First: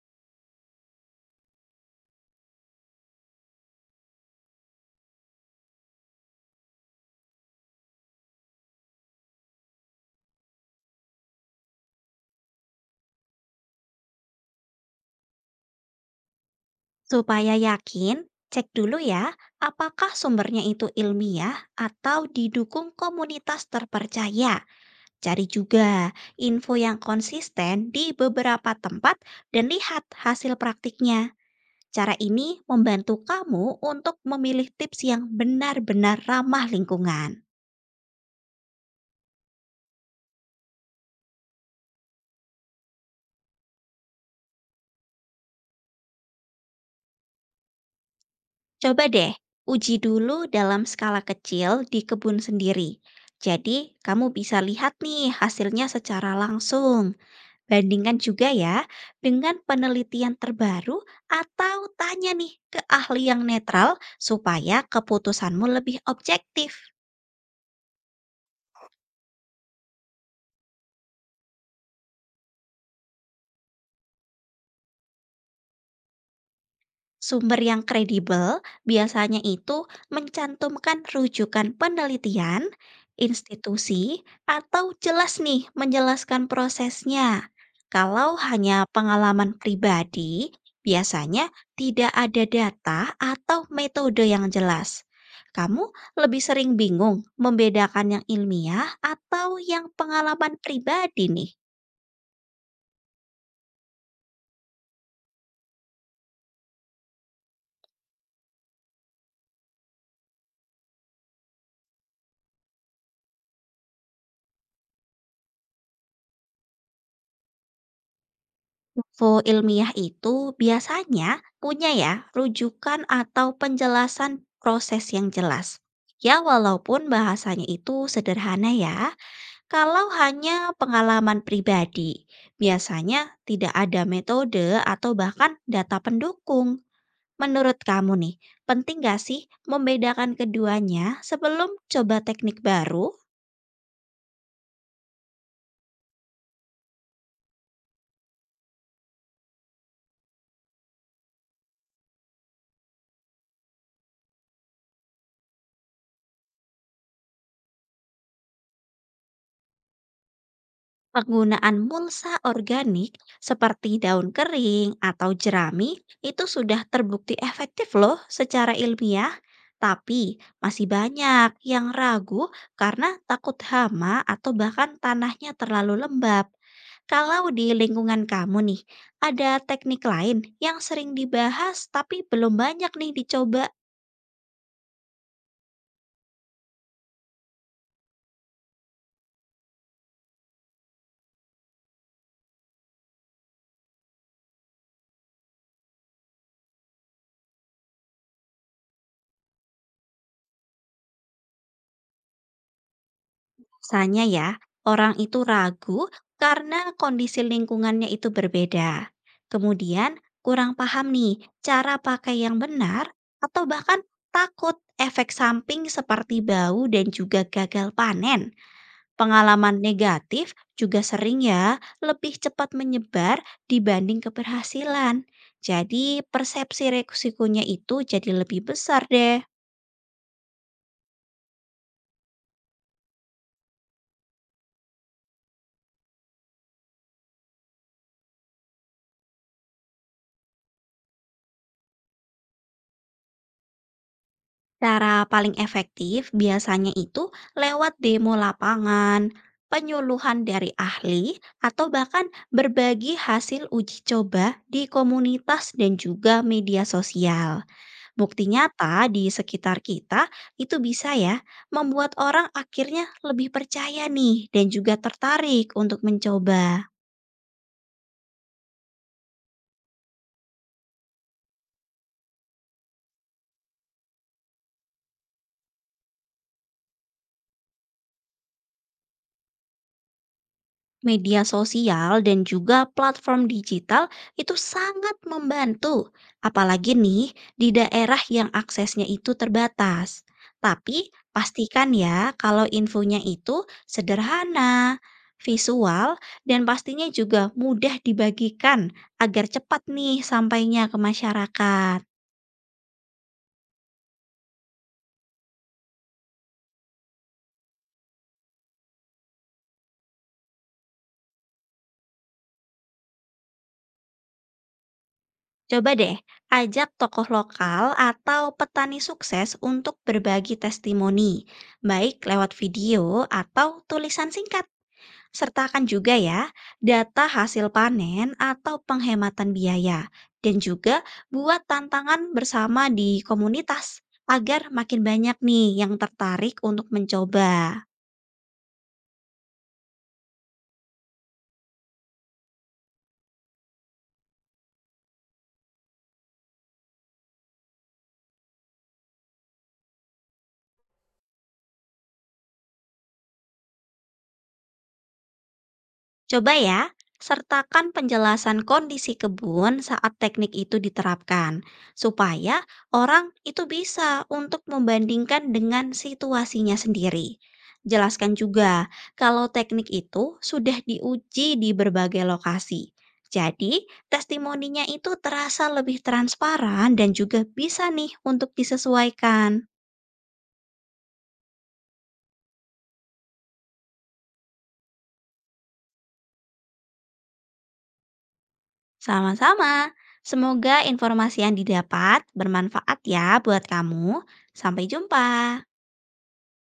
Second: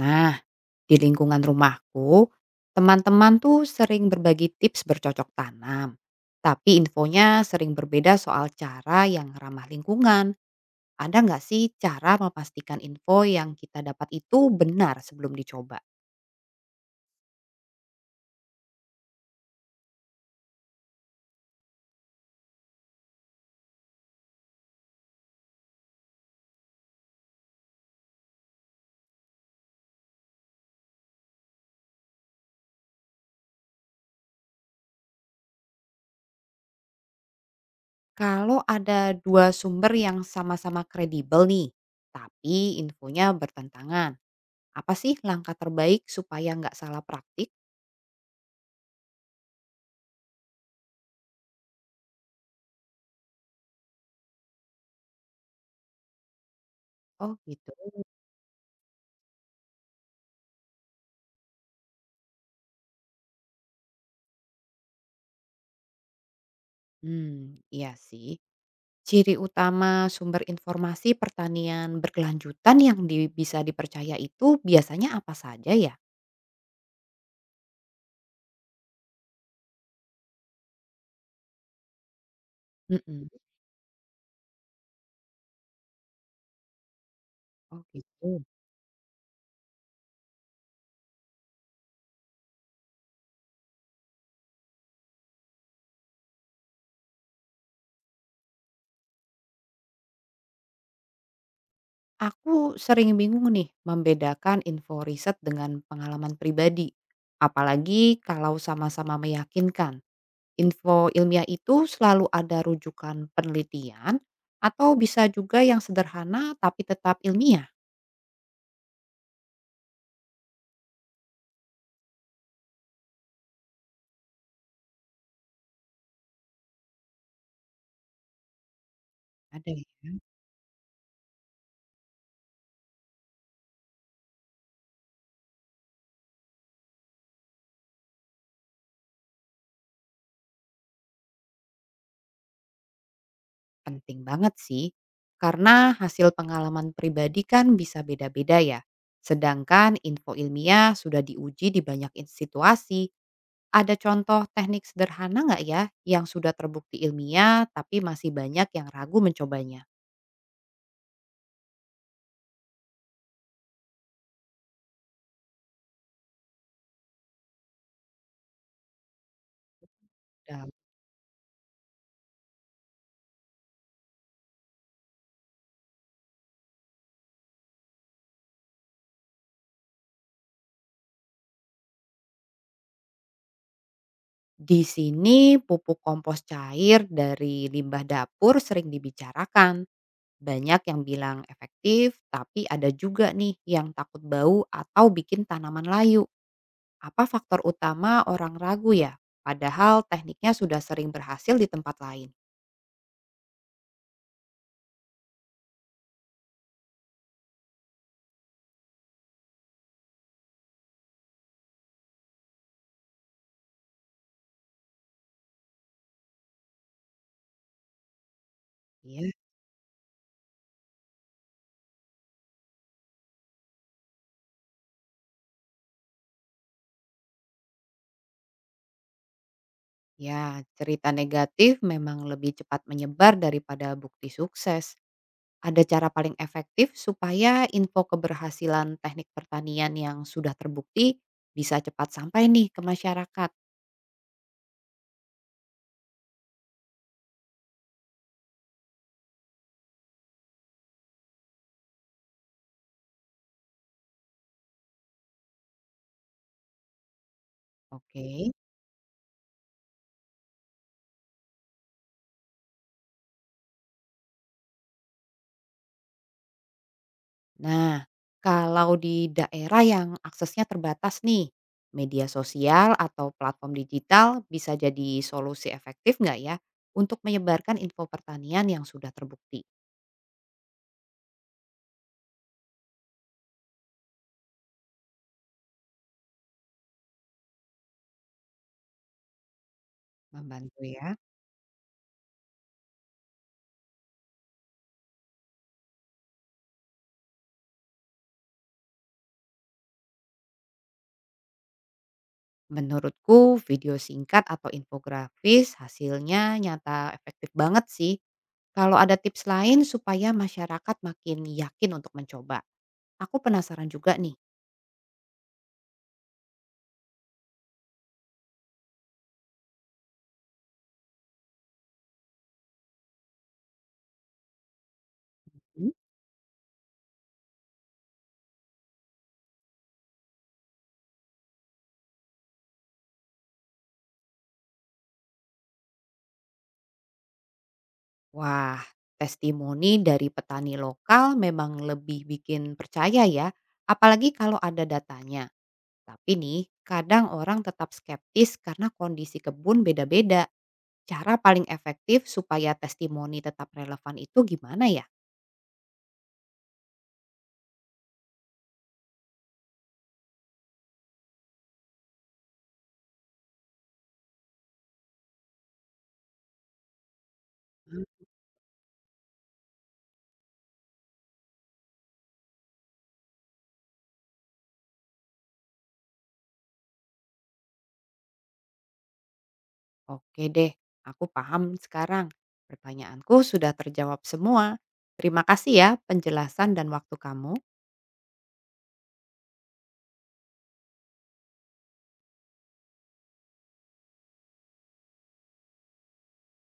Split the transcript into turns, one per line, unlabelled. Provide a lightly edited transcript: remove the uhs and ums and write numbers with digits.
Nah, di lingkungan rumahku, teman-teman tuh sering berbagi tips bercocok tanam. Tapi infonya sering berbeda soal cara yang ramah lingkungan. Ada nggak sih cara memastikan info yang kita dapat itu benar sebelum dicoba?
Supaya yakin, cek dulu ya apakah sumbernya itu ilmiah atau didukung komunitas terpercaya. Cari juga info yang konsisten di beberapa tempat dan lihat hasil praktiknya. Cara ini membantu kamu untuk memilih tips yang benar-benar ramah lingkungan.
Kalau ada dua sumber yang sama-sama kredibel nih, tapi infonya bertentangan. Apa sih langkah terbaik supaya nggak salah praktik?
Coba deh, uji dulu dalam skala kecil di kebun sendiri. Jadi, kamu bisa lihat nih hasilnya secara langsung.
Oh gitu.
Bandingkan juga ya dengan penelitian terbaru atau tanya nih ke ahli yang netral supaya keputusanmu lebih objektif.
Hmm, iya sih. Ciri utama sumber informasi pertanian berkelanjutan yang di bisa dipercaya itu biasanya apa saja ya?
Sumber yang kredibel biasanya itu mencantumkan rujukan penelitian,
Mhm.
institusi, atau jelas nih menjelaskan prosesnya.
Oh
Kalau
gitu.
hanya pengalaman pribadi, biasanya tidak ada data atau metode yang jelas. Kamu lebih sering bingung membedakan yang ilmiah atau yang pengalaman pribadi nih.
Aku sering bingung nih membedakan info riset dengan pengalaman pribadi. Apalagi kalau sama-sama meyakinkan. Info ilmiah itu selalu ada rujukan penelitian atau bisa juga yang sederhana tapi tetap ilmiah?
Info ilmiah itu biasanya punya ya rujukan atau penjelasan proses yang jelas. Ya walaupun bahasanya itu sederhana ya,
Ada
kalau
ya.
hanya pengalaman pribadi, biasanya tidak ada metode atau bahkan data pendukung. Menurut kamu nih, penting gak sih membedakan keduanya sebelum coba teknik baru?
Penting banget sih, karena hasil pengalaman pribadi kan bisa beda-beda ya. Sedangkan info ilmiah sudah diuji di banyak situasi. Ada contoh teknik sederhana nggak ya yang sudah terbukti ilmiah tapi masih banyak yang ragu mencobanya?
Penggunaan mulsa organik seperti daun kering atau jerami itu sudah terbukti efektif loh secara ilmiah, tapi
Dam-
masih banyak yang ragu karena takut hama atau bahkan tanahnya terlalu lembab. Kalau di lingkungan kamu nih, ada teknik lain yang sering dibahas tapi belum banyak nih dicoba.
Di sini pupuk kompos cair dari limbah dapur sering dibicarakan. Banyak yang bilang efektif, tapi ada juga nih yang takut bau atau bikin tanaman layu. Apa faktor utama orang ragu ya? Padahal tekniknya sudah sering berhasil di tempat lain.
Biasanya ya, orang itu ragu karena kondisi lingkungannya itu berbeda. Kemudian kurang paham nih cara pakai yang benar atau bahkan takut efek samping seperti bau dan juga gagal panen.
Iya,
Pengalaman negatif juga sering ya lebih cepat menyebar dibanding keberhasilan. Jadi persepsi resikonya itu jadi lebih besar deh.
ya, cerita negatif memang lebih cepat menyebar daripada bukti sukses. Ada cara paling efektif supaya info keberhasilan teknik pertanian yang sudah terbukti bisa cepat sampai nih ke masyarakat.
Cara paling efektif biasanya itu lewat demo lapangan, penyuluhan dari ahli, atau bahkan berbagi hasil uji coba di komunitas dan juga media sosial. Bukti
Oke.
nyata di sekitar kita itu bisa ya membuat orang akhirnya lebih percaya nih dan juga tertarik untuk mencoba.
Nah, kalau di daerah yang aksesnya terbatas nih, media sosial atau platform digital bisa jadi solusi efektif nggak ya untuk menyebarkan info pertanian yang sudah terbukti?
Media sosial dan juga platform digital itu sangat membantu, apalagi nih di daerah yang aksesnya itu terbatas.
Membantu
Tapi
ya.
pastikan ya kalau infonya itu sederhana, visual, dan pastinya juga mudah dibagikan agar cepat nih sampainya ke masyarakat.
Menurutku video singkat atau infografis hasilnya nyata efektif banget sih. Kalau ada tips lain supaya masyarakat makin yakin untuk mencoba. Aku penasaran juga nih.
Coba deh ajak tokoh lokal atau petani sukses untuk berbagi testimoni, baik lewat video atau tulisan singkat. Sertakan juga ya data hasil panen atau penghematan biaya, dan juga buat tantangan bersama di komunitas agar makin banyak nih yang tertarik untuk mencoba.
Wah, testimoni dari petani lokal memang lebih bikin percaya ya, apalagi kalau ada datanya. Tapi nih, kadang orang tetap skeptis karena kondisi kebun beda-beda. Cara paling efektif supaya testimoni tetap relevan itu gimana ya?
Coba ya, sertakan penjelasan kondisi kebun saat teknik itu diterapkan, supaya orang itu bisa untuk membandingkan dengan situasinya sendiri.
Hmm.
Jelaskan juga kalau teknik itu sudah diuji di berbagai lokasi. Jadi, testimoninya itu terasa lebih transparan dan juga bisa nih untuk disesuaikan.
Oke deh, aku paham sekarang. Pertanyaanku sudah terjawab semua. Terima kasih ya penjelasan dan waktu kamu.
Sama-sama. Semoga informasi yang didapat bermanfaat ya buat kamu. Sampai jumpa.